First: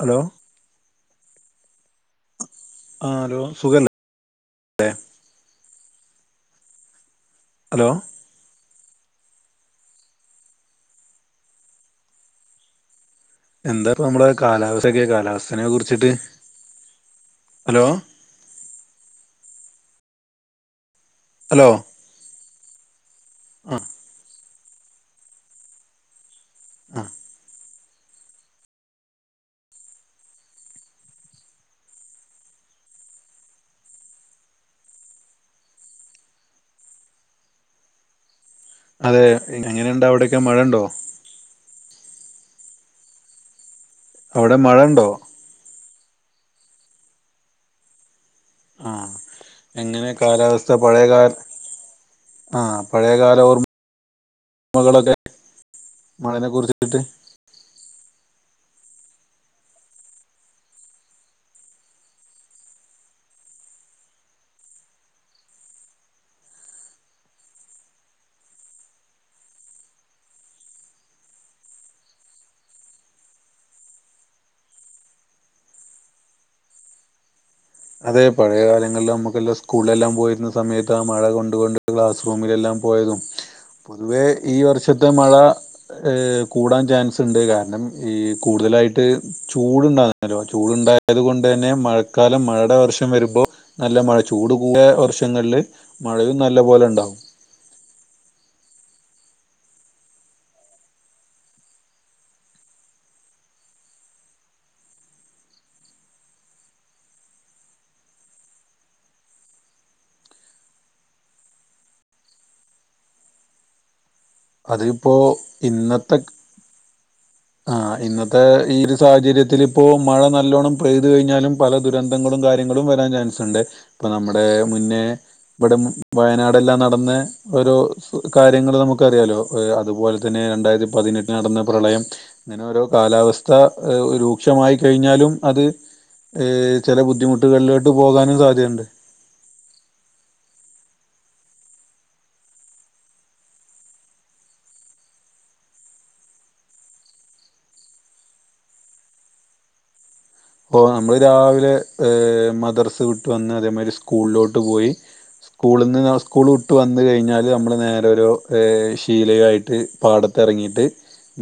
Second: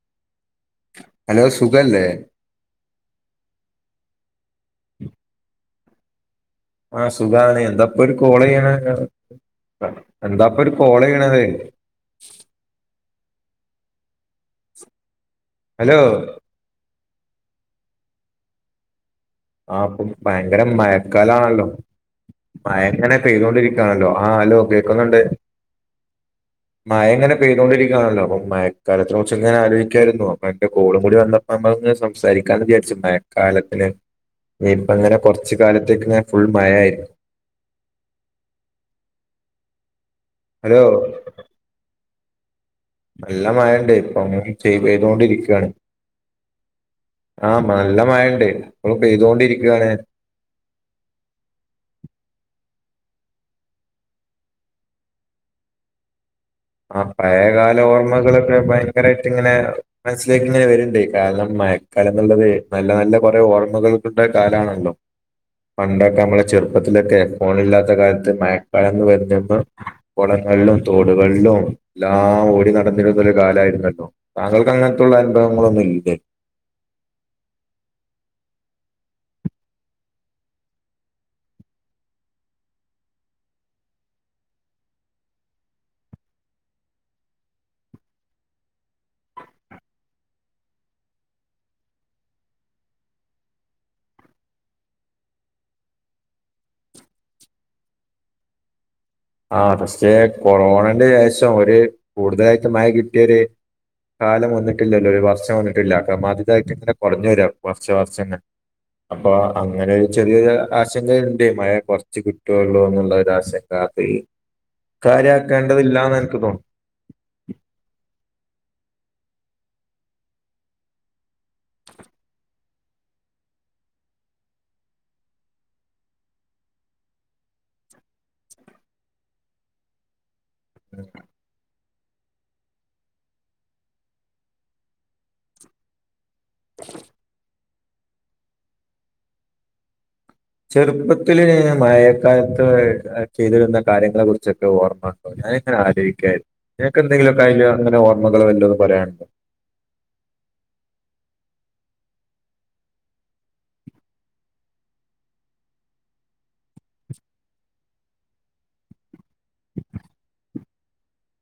hello hello സുഖല്ലേ ആഹ് hello സുഖല്ലേ ആ സുഖാണ് ഹലോ എന്താപ്പൊ ഒരു കോള് ചെയ്യണ എന്താപ്പൊ ഒരു കോള് ചെയ്യണത് എന്താ ഇപ്പ നമ്മടെ കാലാവസ്ഥക്കെ കാലാവസ്ഥനെ ഹലോ കുറിച്ചിട്ട് ഹലോ ആ ഇപ്പൊ ഭയങ്കര മഴക്കാലാണല്ലോ ഹലോ മഴ ഇങ്ങനെ ആ പെയ്തൊണ്ടിരിക്കാണല്ലോ ആ ഹലോ കേൾക്കുന്നുണ്ട് ആ മയ ഉങ്ങനെ പെയ്തൊണ്ടിരിക്ക ണല്ലോ അപ്പ മയക്കാലത്തെ കുറിച്ചിങ്ങനെ ആലോചിക്കായിരുന്നു അപ്പൊ അന്റെ കോളും കൂടി വന്നപ്പോ നമ്മക്കിങ്ങനെ സംസാരിക്കാന്ന് വിചാരിച്ചു മയക്കാലത്തിന് വരുബം ഇങ്ങനെ കുറച്ച് കാലത്തേക്ക് ഫുൾ മഴയായി അതെ എങ്ങനുണ്ടവിടെ ഹലോ നല്ല മയ ഇണ്ട് ഇപ്പോ അങ്ങനെ അവിടെ ചെയ മഴ ഉണ്ടോ പെയ്തൊണ്ടിരിക്കാണ് ആ നല്ല മഴ ഉണ്ട് ആ ഇപ്പോഴും പെയ്തോണ്ടിരിക്കുകയാണ് എങ്ങനെ കാലാവസ്ഥ പഴയ കാ ആഹ് പഴയകാല ഓര്മമ്മകളോക്കെ ആ പഴയകാല ഓർമ്മകൾ ഭയങ്കരായിട്ട് ഇങ്ങനെ മനസ്സിലേക്ക് ഇങ്ങനെ വരണ്ട് കാരണം മഴക്കാലം എന്നുള്ളത് നല്ല നല്ല കുറെ ഓർ ഓർമകൾടെ കാലാണല്ലോ പണ്ടോക്കെ നമ്മളെ ചെറുപ്പത്തിലോക്കെ ഫോണില്ലാത്ത കാലത്ത് മഴക്കാലം വരും വരുമ്പോ കൊള വെള്ളം തോട് വെള്ളം എല്ലാ ഓടി നടന്നിരുന്നൊരു കാലായിരുന്നല്ലോ താങ്കൾക്ക് അങ്ങനത്തുള്ള അനുഭവങ്ങളൊന്നുല്ലെ അതെ പഴയ കാലങ്ങല്ലാം നമ്മക്കെല്ലാ സ്കൂളിലെല്ലാം പോയിരുന്ന സമയത്ത് ആ മഴ കൊണ്ട് കൊണ്ട് ക്ലാസ് റൂമിലെല്ലാം പോയതും പോതുവേ ഈ വർഷത്തെ മഴ ഏ കൂടാൻ ചാൻസുണ്ട് കാരണം ഈ കൂ കൂടുതലായിട്ട് ചൂടുണ്ടാവുന്നേരം ചൂടുണ്ടായത് കൊണ്ട് തന്നെ മഴക്കാലം മഴ ത്ത വർഷം വരുമ്പോൾ നല്ല മഴ ചൂട് കൂടിയ വർഷങ്ങള്ല് മഴയും നല്ല പോലെ ഉണ്ടാവും ആ പക്ഷേ കൊറോണന്റെ ശേഷം ഒരു കൂടുതലായിട്ട് മഴ കിട്ടിയൊര് കാലം വന്നിട്ടില്ലല്ലോ ഒരു വർഷം വന്നിട്ടില്ല കമ്മാതിതായാട്ട് ഇങ്ങനെ കൊറഞ്ഞുവരാ വർഷ വർഷം ഇങ്ങനെ അപ്പോ അങ്ങനൊരു ചെറിയോരു ആശങ്കയുണ്ട് മഴ കൊറച്ച് കിട്ടോള്ളൂ എന്നുള്ള ആശങ്ക അത് അതിപ്പോ കാര്യാക്കേണ്ടതില്ലാന്ന് ഇന്നത്തെ എനിക്ക് തോന്നുന്നു ആ ഇന്നത്തെ ഈ ഒരു സാഹചര്യത്തില് ഇപ്പോ മഴ നല്ലോണ്ണം പെയ്ത് കഴിഞ്ഞാലും പല ദുരന്തങ്ങളും കാര്യങ്ങളും വരാൻ ചാൻസ് ഉണ്ട് പ്പോ നമ്മുടെ മുന്നേ ഇവിടെ വയനാട്ല്ലാം നടന്ന് ഓരോ കാര്യങ്ങള് നമുക്കറിയാലോ അതുപോലെ തന്നെ രണ്ടായിരത്തി പതിനെട്ടി നടന്ന പ്രളയം ഇങ്ങനെ ഓരോ കാലാവസ്ഥ രൂക്ഷമായി കഴിഞ്ഞാലും അത് ഏ ചെല ബുദ്ധിമുട്ടുകള്ലോട്ട് പോകാനും സാധ്യതണ്ട് ചെറുപ്പത്തില് മഴക്കാലത്ത് അഹ് ചെയ്തിരുന്ന കാര്യങ്ങളെ കുറിച്ചൊക്കെ ഓർമ്മണ്ടോ അഹ് അങ്ങനെ ആലോചിക്കായ്രുന്നു നിനക്ക് എന്തെങ്കിലും ഒക്കെ അയലങ്ങനെ ഓർമ്മകൾ വല്ലോന്ന് പറയാൻണ്ടോ ഓ നമ്മള് രാവിലെ ഏ മദർസ് വിട്ട് വന്ന് അതെമാരി സ്കൂൾലോട്ട് പോയി സ്കൂള്ന്ന് സ്കൂൾ വിട്ട് വന്ന് കഴിഞ്ഞാല് നമ്മൾ നേരെ ഒരു ഈഹ് ചീലയും ആയിട്ട് പാടത്തിറങ്ങിയി ട്ട്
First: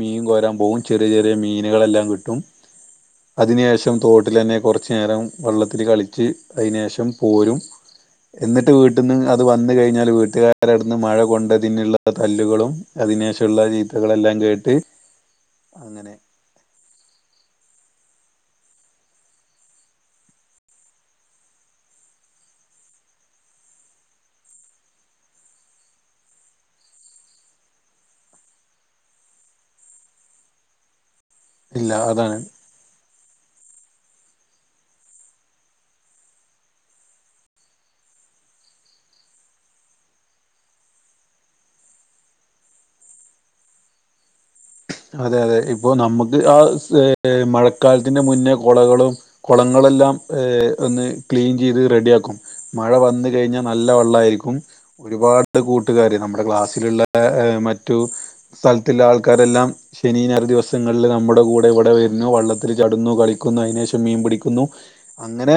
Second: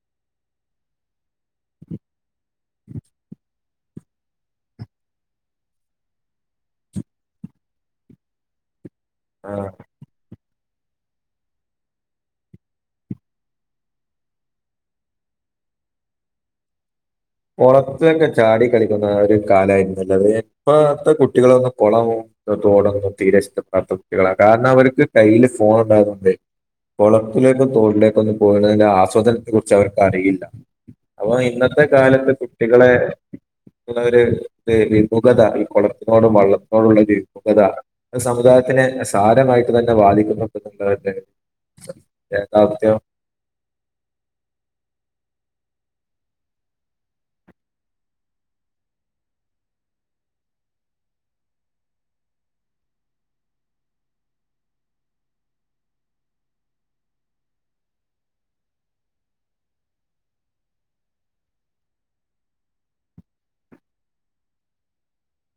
മീൻ കോരാൻ പോകും ചെറിയ ചെറിയ മീനുകളെല്ലാം കിട്ടും അതിനുശേഷം പ്പം തോട്ടിലന്നെ കുറച്ച് നേരം വള്ളത്തിൽ കളിച്ച് അയിനെശം പോരും എന്നിട്ട് വീട്ട്ന്ന് അത് ആ വന്ന് കഴിഞ്ഞാല് വീട്ടുകാ രടുന്ന് മഴകൊണ്ടതിനുള്ള തല്ലുകളും അതിനെഷമുള്ള ചീത്തകളെല്ലാം കേട്ട് അങ്ങനെ കുളത്തിലോക്കെ ചാടി കളിക്കുന്ന ആ ഒരു കാലായിരുന്നു ന്നല്ലത് ഇപ്പത്തെ കുട്ടികളോന്നും കുളവോ പ്പോ തോടൊന്നും തീരെ ഇഷ്ടപ്പെടാത്ത കുട്ടികളാ കാരണം അവർക്ക് കയ്യില് ഫോൺ ഉണ്ടായതുകൊണ്ട് കോളത്തിലേക്കും തോട്ട്ലേക്കൊന്നും പോണേന്റാ ആസ്വാദനത്തെ കുറിച്ച് അവർക്ക് അറിയില്ല അപ്പോ ഇന്നത്തെ ഇല്ല കാലത്ത് അതാണ് കുട്ടികളെ അത ഒര് വിമുഖത ഈ കുളത്തിനോടും വള്ളത്തിനോടുള്ള ഒരു വിമുഖത അത് സമുദാ ദായത്തിനെ സാരമായിട്ട് തന്നെ വാദിക്കുന്നുണ്ട് [unintelligible] കേകവാത്ത്യഓ അതെ അതെ ഇപ്പോ നമ്മുക്ക് ആ സ്‌ മഴക്കാലത്തിന്റെ മുന്നേ കുളകളും കുളങ്ങളെല്ലാം ഏ ഒന്ന് ക്ളീൻ ചെയ്ത് റെഡിയാക്കും മഴ വന്ന് കഴിഞ്ഞാൽ നല്ല വെള്ളയിരിക്കും ഒരുപാട് കൂട്ടുകാര് നമ്മുടെ ക്ലാസ്സിലുള്ള മറ്റു സ്ഥലത്തില്ലാ ആൾക്കാരെല്ലാം ശനി ഞായർ ദിവസങ്ങളിൽ നമ്മുടെ കൂടെ ഇവിടെ വരുന്നു വള്ളത്തിൽ ചടുന്നു കളിക്കുന്നു അതിനുശേഷം മീൻ പിടിക്കുന്നു അങ്ങനെ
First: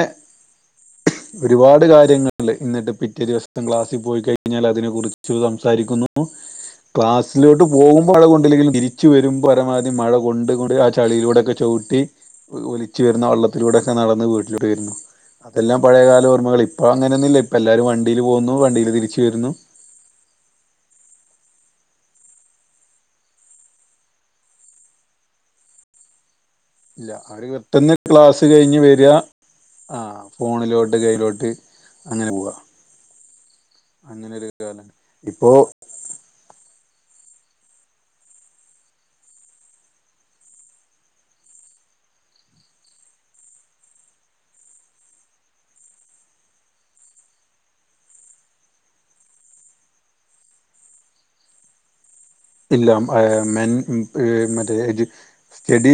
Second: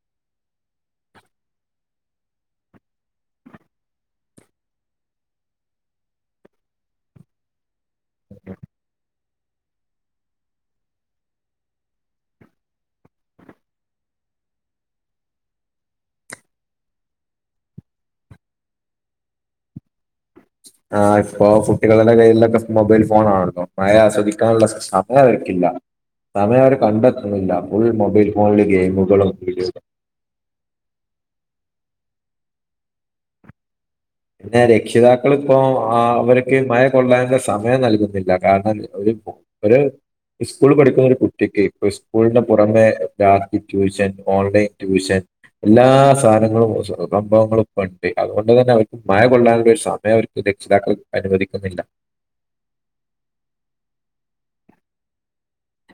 ഒരുപാട് കാര്യങ്ങളില് എന്നിട്ട് പിറ്റേ ദിവസം ക്ലാസിൽ പോയി കഴിഞ്ഞാൽ അതിനെക്കുറിച്ച് സംസാരിക്കുന്നു ക്ലാസ്സിലോട്ട് പോകുമ്പോ അതുകൊണ്ട് തിരിച്ചു വരുമ്പോൾ ഒരു മാതിരിമഴ കൊണ്ട് കൂടി ആ ചളിയിലൂടെക്കെ ചവിട്ടി ഒലിച്ച് വരുന്ന വള്ള ള്ളത്തിലൂടൊക്കെ നടന്ന് വീട്ടിലോട്ട് വരുന്നു അതെല്ലാം പഴയ കാല ഓർമ്മകൾ ഇപ്പം അങ്ങനെയൊന്നും ഇല്ല ഇപ്പം എല്ലാരും വണ്ടിയില് പോകുന്നു വണ്ടിയില് തിരിച്ചു വരുന്നു ആഹ് ഇപ്പൊ കുട്ടികളുടെ കയ്യിലൊക്കെ മൊബൈൽ ഫോൺ ആണല്ലോ മഴ ആസ്വദിക്കാനുള്ള സമയം അവർക്കില്ല സമയം അവര് ഇല്ല അവര് കണ്ടെത്തുന്നില്ല ഫുൾ പെട്ടെന്ന് മൊബൈൽ ഫോണില് ഗെയിമുകളും വീഡിയോ ആഹ് ഫോണിലോട്ട് കയ്യിലോട്ട് അങ്ങനെ പോവാ അങ്ങനൊരു പിന്നെ കാലാണ് രക്ഷിതാക്കള് ഇപ്പോ ആഹ് അവര്ക്ക് മ കൊള്ളാന്റെ സമയം നൽകുന്നില്ല കാരണം ഒരു ഒരു സ്കൂൾ പഠിക്കുന്ന ഒരു കുട്ടിക്ക് ഇപ്പ സ്കൂളിന്റെ പുറമെ രാവിലെ ട്യൂഷൻ ഓൺലൈൻ ട്യൂഷൻ എല്ലാ സാധനങ്ങളും സംഭവങ്ങളും ഇപ്പണ്ട് അതുകൊണ്ട് തന്നെ അവ മയ കൊള്ളാനുള്ള ഒരു സമയം അവർക്ക് രക്ഷിതാക്കൾ അനുവദിക്കുന്നില്ല ഇല്ല മെൻ മറ്റേ സ്റ്റഡി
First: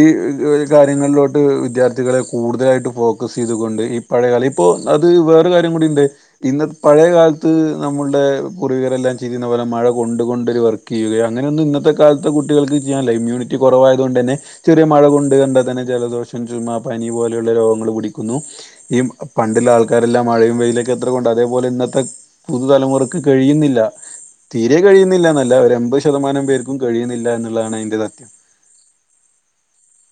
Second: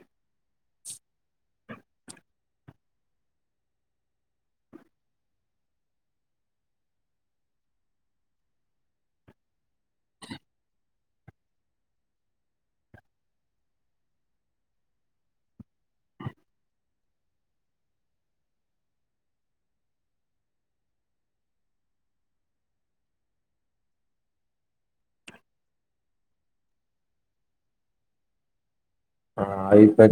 കാര്യങ്ങളിലോട്ട് വിദ്യാർത്ഥികളെ കൂടുതലായിട്ട് ഫോക്കസ് ചെയ്തൊണ്ട് ഈ പഴയ കാല ഇപ്പോ അത് വേറെ കാര്യം കൂടിയുണ്ട് ഇന്ന പഴയ കാലത്ത് നമ്മളുടെ പൂർവികരെല്ലാം ചെയിരിക്കുന്ന പോലെ മഴ കൊണ്ട് കൊണ്ടൊരു വർക്ക് ചെയ്യുകയ അങ്ങനെയെന്നും ഇന്നത്തെ കാലത്തെ കുട്ടികൾക്ക് ചെയ്യാനല്ല ഇമ്മ്യൂിറ്റി കുറവായതുകൊണ്ട് തന്നെ ചെറിയ മഴ കൊണ്ട് കൊണ്ടാ തന്നെ ജലദോഷം ചുമ പനി പോലെയുള്ള രോഗങ്ങൾ പിടിക്കുന്നു ഈ പണ്ടുള്ള ആൾക്കാരെല്ലാം മഴയും വെയിലൊക്കെ എത്ര കൊണ്ടതാ അതേപോലെ ഇന്നത്തെ പുതുതലമുറക്ക് കഴിയുന്നില്ല തീരെ കഴിയുന്നില്ലന്നല്ല ശതമാനം പേർക്കും കഴിയുന്നില്ല എന്നുള്ളതാണ് അതിന്റെ സത്യം ആ ഇപ്പൊ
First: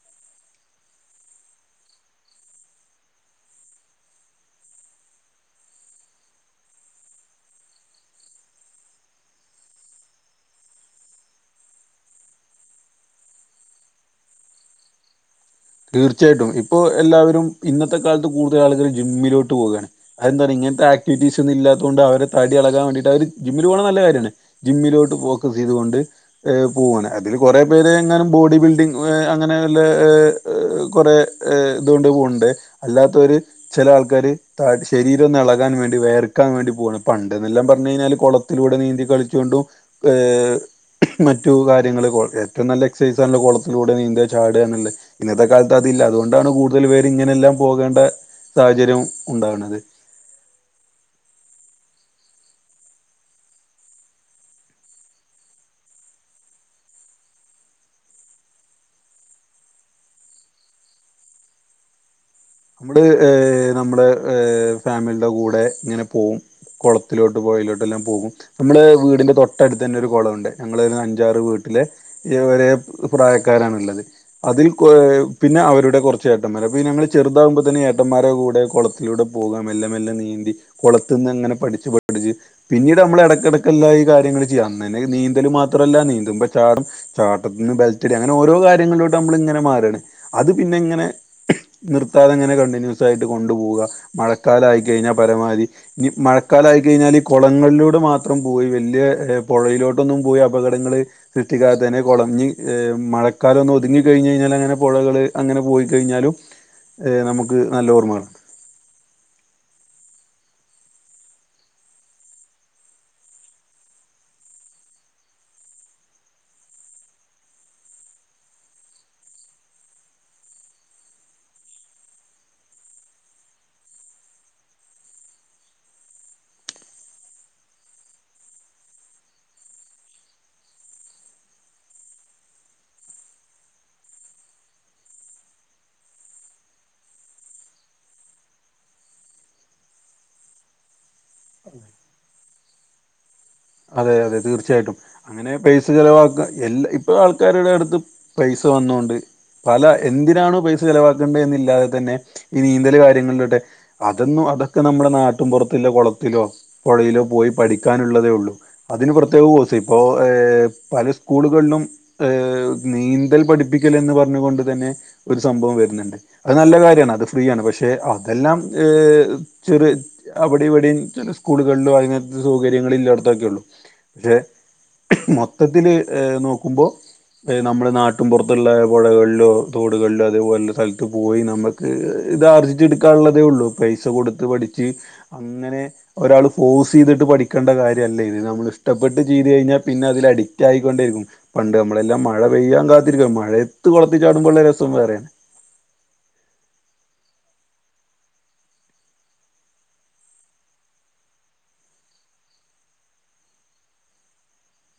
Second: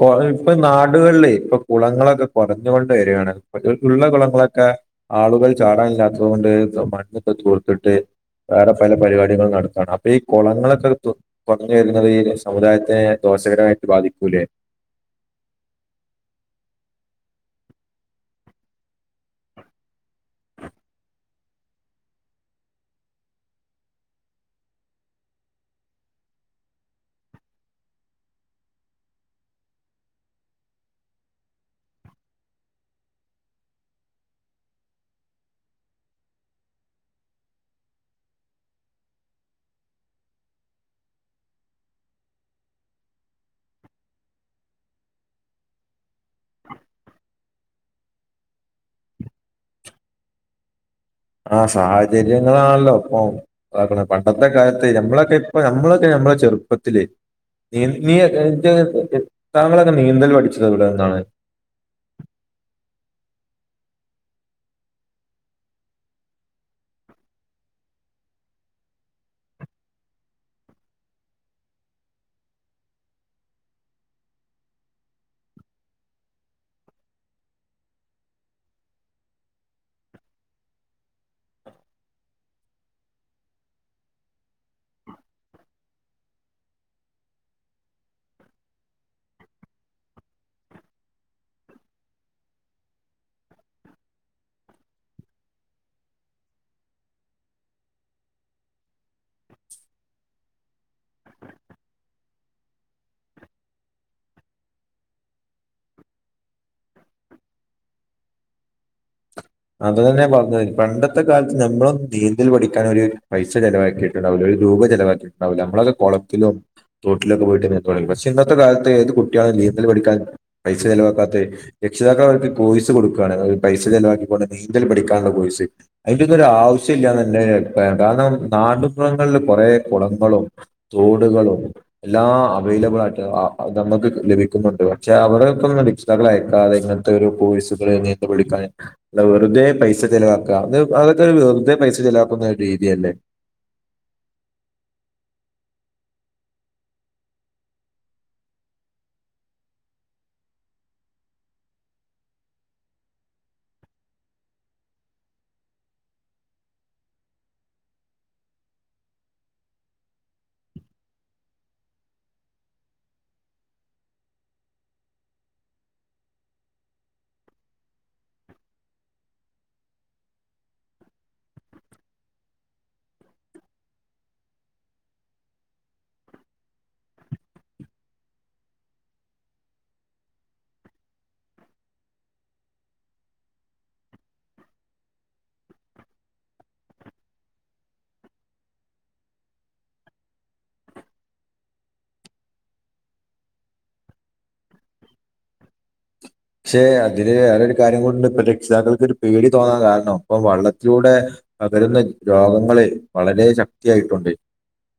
കുള ഇപ്പൊ നാടുകളില് ഇപ്പൊ കുളങ്ങളൊക്കെ കുറഞ്ഞുകൊണ്ട് വരു ഉള്ള കുുളങ്ങളൊക്കെ ആളുകൾ ചാടാനില്ലാത്തത് കൊണ്ട് ഇ മണ്ണൊക്കെ ചോർത്തിട്ട് വേറെ പല പരിപാടികൾ നടത്താണ് അപ്പൊ ഈ കുളങ്ങളൊക്കെ കുറഞ്ഞു വരുന്നത് ഈ സമുദായത്തി ദോഷകരമായിട്ട് ബാധിക്കൂലേ തീർച്ചയായിട്ടും ഇപ്പോ എല്ലാവരും ഇന്നത്തെ കാലത്ത് കൂടുതൽ ആളുകൾ ജിമ്മിലോട്ട് പോവുകയാണ് അന്താ അങ്ങനത്തെ ആക്ടിവിറ്റീസ് ഒന്നും ഇല്ലാത്ത കൊണ്ട് അവരെ തടി അളക്കാൻ ജിമ്മിൽ പോകണ നല്ല കാര്യമാണ് ജിമ്മിലോട്ട് പോക്ക് ണ്ട് പോകുവാണ് കൊറെ പേര് എങ്ങാനും ബോഡി ബിൽഡിംഗ് അങ്ങനെ കുറെേ ഇതുകൊണ്ട് പോണ്ട് അല്ലാത്തവര് ചില ആൾക്കാര് ശരീരം ളകാൻ വേണ്ടി വേർക്കാൻ വേണ്ടി പോകാണ് പണ്ടെന്നെല്ലാം പറഞ്ഞ കഴിഞ്ഞാൽ കുളത്തിലൂടെ നീന്തി കളിച്ചുകൊണ്ടും മറ്റു കാര്യങ്ങള് ഏറ്റവും നല്ല എക്സസൈസ് ആണല്ലോ കുളത്തിലൂടെ നീന്തുക ചാടുക എന്നുള്ളത് ഇന്നത്തെ കാലത്ത് അതില്ല അതുകൊണ്ടാണ് കൂടുതൽ പേര് ഇങ്ങനെല്ലാം പോകേണ്ട സാഹചര്യം ഉണ്ടാവുന്നത് [inaudible] ആ സാഹചര്യങ്ങളാണല്ലോ ഇപ്പം പണ്ടത്തെ കാലത്ത് നമ്മളൊക്കെ ഇപ്പ നമ്മളൊക്കെ നമ്മ ചെറുപ്പത്തിലെ നീ താങ്കളൊക്കെ നീന്തൽ പഠിച്ചത് ഇവിടെ എന്താണ് [inaudible] നമ്മുടെ നമ്മുടെ ഫാമിലിയുടെ കൂടെ ഇങ്ങനെ പോകവും കുളത്തിലോട്ട് പോയി എല്ലാം പോകും നമ്മള് വീട്ടിന്റെ തൊട്ടടുത്ത് തന്നെ ഒരു കുളമുണ്ട് ഞങ്ങൾ അഞ്ചാറ് വീട്ടിലെ ഏ പ്രായക്കാരാണ് ഉള്ളത് അതിൽ പിന്നെ അവരുടെ കുറച്ച് ചേട്ടന്മാര് പിന്നെ ഞങ്ങ ചെറുതാകുമ്പോ തന്നെ ഏട്ടന്മാരുടെ കൂടെ കുളത്തിലൂടെ പോകാം മെല്ലെ മെല്ലെ നീന്തി കുളത്തി നിന്ന് അങ്ങനെ പഠിച്ചു പിന്നീട് നമ്മൾ ഇടക്കിടക്കെല്ല ഈ കാര്യങ്ങൾ ചെയ്യാം അന്നെ നീന്തല് മാത്രല്ല നീന്തുമ്പം ചാടാം ചാട്ടത്തിന്ന് ബെൽറ്റ് അങ്ങനെ ഓരോ കാര്യങ്ങളിലോട്ട് നമ്മൾ ഇങ്ങനെ മാറുകയാണ് അത് പിന്നെ ഇങ്ങനെ നിർത്താതെ ഇങ്ങനെ കണ്ടിന്യൂസ് ആയിട്ട് കൊണ്ടു പോവുക മഴക്കാലായിക്കഴിഞ്ഞാൽ പരമാവധി മഴക്കാലായി കഴിഞ്ഞാൽ കുളങ്ങളിലോട് മാത്രം പോയി വലിയ പുഴയിലോട്ടൊന്നും പോയി അപകടങ്ങൾ സൃഷ്ടിക്കാ തന്നെ കുളഞ്ഞ് മഴക്കാലം ഒന്ന് ഒതുങ്ങി കഴിഞ്ഞാൽ അങ്ങനെ പുഴകള് അങ്ങനെ പോയി കഴിഞ്ഞാലും നമുക്ക് നല്ല ഓർമ്മയ അത് തന്നെ പറഞ്ഞത് പണ്ടത്തെ കാലത്ത് നമ്മളും നീന്തൽ പഠിക്കാൻ ഒരു പൈസ ചെലവാക്കിയിട്ടുണ്ടാവല്ലോ രൂപ ചെലവാക്കിണ്ടാവൂല്ല നമ്മളത് കുളത്തിലോ തോട്ടിലൊക്കെ പോയിട്ട് ന തുടങ്ങി പക്ഷെ ഇന്നത്തെ കാലത്ത് ഏത് കുട്ടിയാണ് നീന്തൽ പഠിക്കാൻ പൈസ ചിലവാക്കാത്ത രക്ഷിതാക്ക അവർക്ക് കോയ്സ് കൊടുക്കയാണ് അവര് പൈസ ചിലവാക്കി പോണ്ട് നീന്തൽ പഠിക്കാനുള്ള പോസ് അതിന്റെ ഇതൊ ഒരു ആവശ്യമില്ലന്ന് എന്റെ അഭിപ്രായം കാരണം നാടുുഗങ്ങളിൽ കുറേ കുളങ്ങളും തോടുകളും എല്ലാം അവൈലബിൾ ആയിട്ട് നമുക്ക് ലഭിക്ക ുന്നുണ്ട് പക്ഷെ അവരെ ഇപ്പൊ രക്ഷിതാക്കൾ അയക്കാതെ ഇങ്ങനത്തെ ഒരു പോ വിളിക്കാൻ അ വെറുതെ പൈസ ചെിലവാക്കുക അ അതൊക്കെ വെറുതെ പൈസ ചിലവാക്കുന്ന രീതിയല്ലേ അതെ അതെ തീർച്ചയായിട്ടും അങ്ങനെ പൈസ ചിലവാക്ക എല്ലാ ഇപ്പൊ ആൾക്കാരുടെ അടുത്ത് പൈസ തോന്നണ്ട് പല എന്തിനാണോ പൈസ ചെിലവാക്കേണ്ടത് എന്നില്ലാതെ തന്നെ ഈ നീന്തൽ കാര്യങ്ങളിലൊട്ടെ അതൊന്നും അതൊക്കെ നമ്മുടെ നാട്ടിൻ പുുറത്തി കുളത്തിലോ പുഴയിലോ പോയി പഠിക്കാനുള്ളതേ ഉള്ളൂ അതിന് പ്രത്യേക കോസം ഇപ്പോ പല സ്കൂളുകളിലും നീന്തൽ പടി ിക്കന്ന് പറഞ്ഞുകൊണ്ട് തന്നെ ഒരു സംഭവം വരുന്നുണ്ട് അത് നല്ല കാര്യമാണ് അത് ഫ്രീ ആണ് പക്ഷെ അതെല്ലാം ചെറ അവിടെ ഇവിടെയും ചില സ്കൂളുകളിലും അതിനത്തെ സൗകര്യങ്ങള ഇല്ലായിടത്തൊക്കെ ഉള്ളൂ പക്ഷെ മൊത്തത്തില് ഏ നോക്കുമ്പോ നമ്മുടെ നാട്ടും പുറത്തുള്ള പുഴകളിലോ തോടുകളിലോ അതേപോലെ സ്ഥലത്ത് പോയി നമുക്ക് ഇത്ാർജിച്ച എടുക്കാനുള്ളതേ ഉള്ളൂ പൈസ കൊടുത്ത് പഠിച്ച് അങ്ങനെ ഒരാൾ ഫോഴ്സ് ചെയ്തിട്ട് പഠിക്കേണ്ട കാര്യമല്ലേ ഇത് നമ്മള ഇഷ്ടപ്പെട്ട് ചെയ്ത് കഴിഞ്ഞാൽ പിന്നെ അതിൽ അഡിക് ആയിൊണ്ടിരിക്കും പണ്ട് നമ്മളെല്ലാം മഴ പെയ്യാൻ കാത്തിരിക്ക മഴ എത്ത് കൊളത്തി ചാടുമ്പോ ഉള്ള രസം വേറൊണ് പക്ഷെ അതില് ഒരു കാര്യം കൊണ്ട് ഇ രക്ഷിതാക്കൾക്ക് ഒരു പേടി തോന്നാൻ കാരണം അപ്പ വെള്ളത്തിലൂടെ ന്ന രോഗങ്ങള് വളരെ ശക്തിയായിട്ടുണ്ട്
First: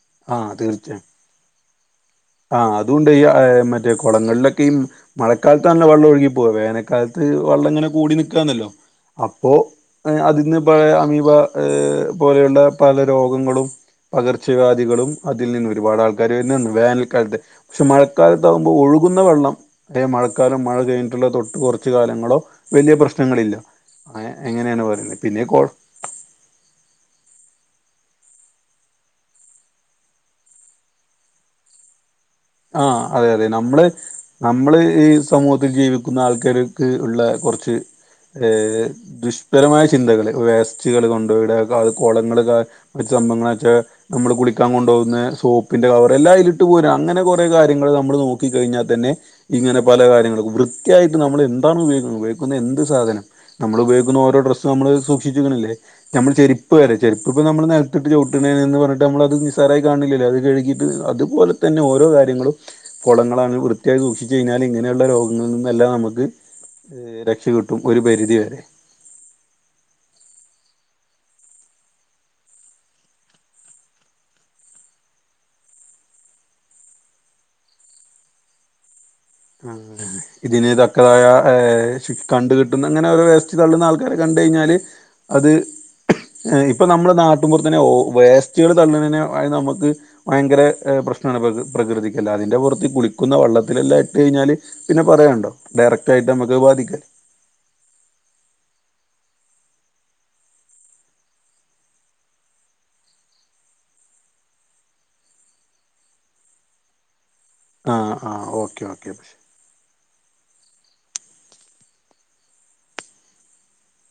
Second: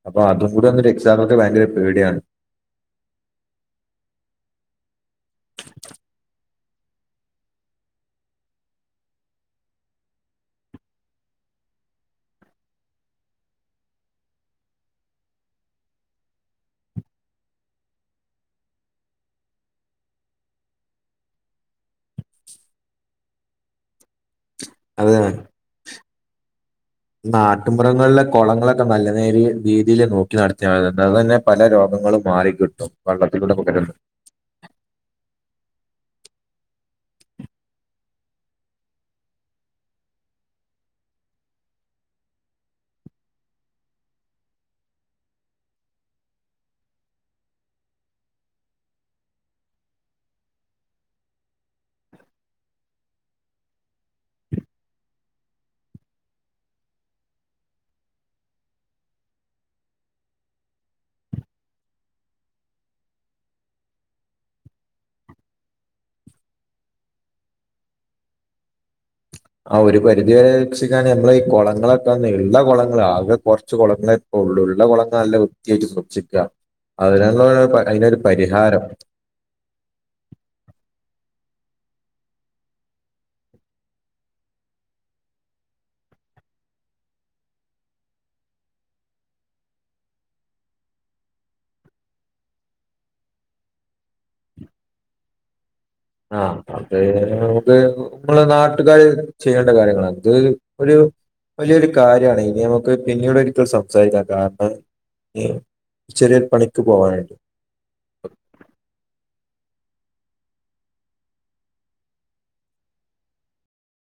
അപ്പൊ ആ അതും കൂടെ ഒന്നരു തീർച്ചയായും എക്സാമൊക്കെ ഭയങ്കര പേടിയാണ് ആഹ് അതുകൊണ്ട് ഈ മറ്റേ കുളങ്ങളിലൊക്കെ ഈ മഴക്കാലത്ത്ന്നെ വെള്ളം ഒഴുകി പോവ വേനക്ക കാലത്ത് വെള്ളം ഇങ്ങനെ കൂടി നൽിക്കാന്നല്ലോ അപ്പോൊ അതിന്ന് പഴയ അമീബ ഏ പോലെയുള്ള പല രോഗങ്ങളും പകർച്ചവ്യാധികളും അതിൽ നിന്ന് ഒരുപാട് ആൾക്കാർ വൻ മഴ കാലത്ത് പക്ഷെ മഴക്കാലത്താകുമ്പോൾ ഒഴുകുന്ന വള്ളം അത മഴക്കാലം മഴിഞ്ഞിട്ടുള്ള തൊട്ട് കുറച്ച് കാലം ങ്ങളോ വലിയ പ്രശ്നങ്ങളില്ല ആ എങ്ങനെയാണ് അത് പറയുന്നത് പിന്നെ കോൾ കട്ടുമമൃറങ്ങളിലെ കുളങ്ങളൊക്കെ നല്ല നേരി രീതിയിൽ നോക്കി നടത്തിയാണ്ട് അതു തന്നെ പല രോഗങ്ങളും ആ മാറിക്കിട്ടും അതെ അതെ വള്ളത്തിലൂടെ നമ്മള് പകരുന്നു നമ്മള് ഈ സമൂഹത്തിൽ ജീവിക്കുന്ന ആൾക്കാർക്ക് ഉള്ള കുറച്ച് ദുഷ്പരമായ ചിന്തകള് വേസ്റ്റുകൾ കൊണ്ടുപയിട അ കോളങ്ങൾ നമ്മള് കുളിക്കാൻ കൊണ്ട പോകുന്ന സോപ്പിന്റെ കവർല്ലാം ഇട്ട് പോ അങ്ങനെ കു കാര്യങ്ങൾ നമ്മൾ നോക്കി കഴിഞ്ഞാൽ തന്നെങ്ങനെ പല കാര്യങ്ങളും വൃത്തിയായിട്ട് നമ്മൾ എന്താണ് ഉപയോഗുന്നത്പയുന്നത് എന്ത് സാധനം നമ്മൾ ഉപയോഗിക്കുന്ന ഓരോ ഡ്രസ് നമ്മള് സൂക്ഷിച്ചിക്കണില്ലേ നമ്മൾ ചെരുപ്പ് വരെ ചെപ്പ് ഇ നമ്മ നട്ട ചട്ടണ എന്ന് പറഞ്ഞി് നമ്മത് നിസാരായി കാണില്ലല്ല അത് പോലെ തന്നെ ഒരോ കാര്യങ്ങളും ളങ്ങള വൃത്തിയായി സൂക്ഷിച്ചച്ച് കഴിഞ്ഞാൽ ഇങ്ങനെയുള്ള രോഗങ്ങളിൽ നിന്നെല്ലാം നമു ഏർ രക്ഷ കിട്ടും ഒരു പരിധി വരെ ആ ഒരു പരിധപക്ഷിക്കാണ് നമ്മളൾ ഈ കുളങ്ങളൊക്കെള്ള കുളങ്ങള ആകെ കുറച്ച് കുളങ്ങളെപ്പോ ഉള്ള കുളങ്ങ നല്ല വൃത്തിയായിട്ട് സൂക്ഷിക്കുക അതിനുള്ള അതിനൊരു പരിഹാരം ആ ഇതിന് തക്കതായ കണ്ട കിട്ടുന്ന അങ്ങനെ ഓരോ വേസ്റ്റ് തള്ളുന്ന ആൾക്കാരെ കണ്ട ണ്ട കഴിഞ്ഞാൽ അത് ഇപ്പൊ നമ്മള് നാട്ടൻപറത്തന്നെ വേസ്റ്റുകൾ തള്ളുന്നതിന നമുക്ക് ഭയങ്കര പ്രശ്നമാണ് പ്ര പ്രകൃതിക്കല്ല അതിൻ്റെ പുറത്ത് കുളിക്കുന്ന വള്ളത്തിലെല്ലാം ഇട്ട് കഴിഞ്ഞാൽ പിന്നെ പറയുണ്ടോ ആഹ അത് നമക്ക് നമ്മള് നാട്ട പട്ടുകാർ ചെയ്യേണ്ട കാര്യങ്ങളാണ് ഇത് ഒരു വലിയൊരു കാര്യമാണ് ഇനി നമുക്ക് പിന്നീട് ഒരിക്കൽ സംസാരിക്കാം കാരണം ചെറിയൊരു പണിക്ക് പോവാനായിട്ട് ആഹ ആഹ ഓക്കേ ഓക്കെ അപ്പൊശേ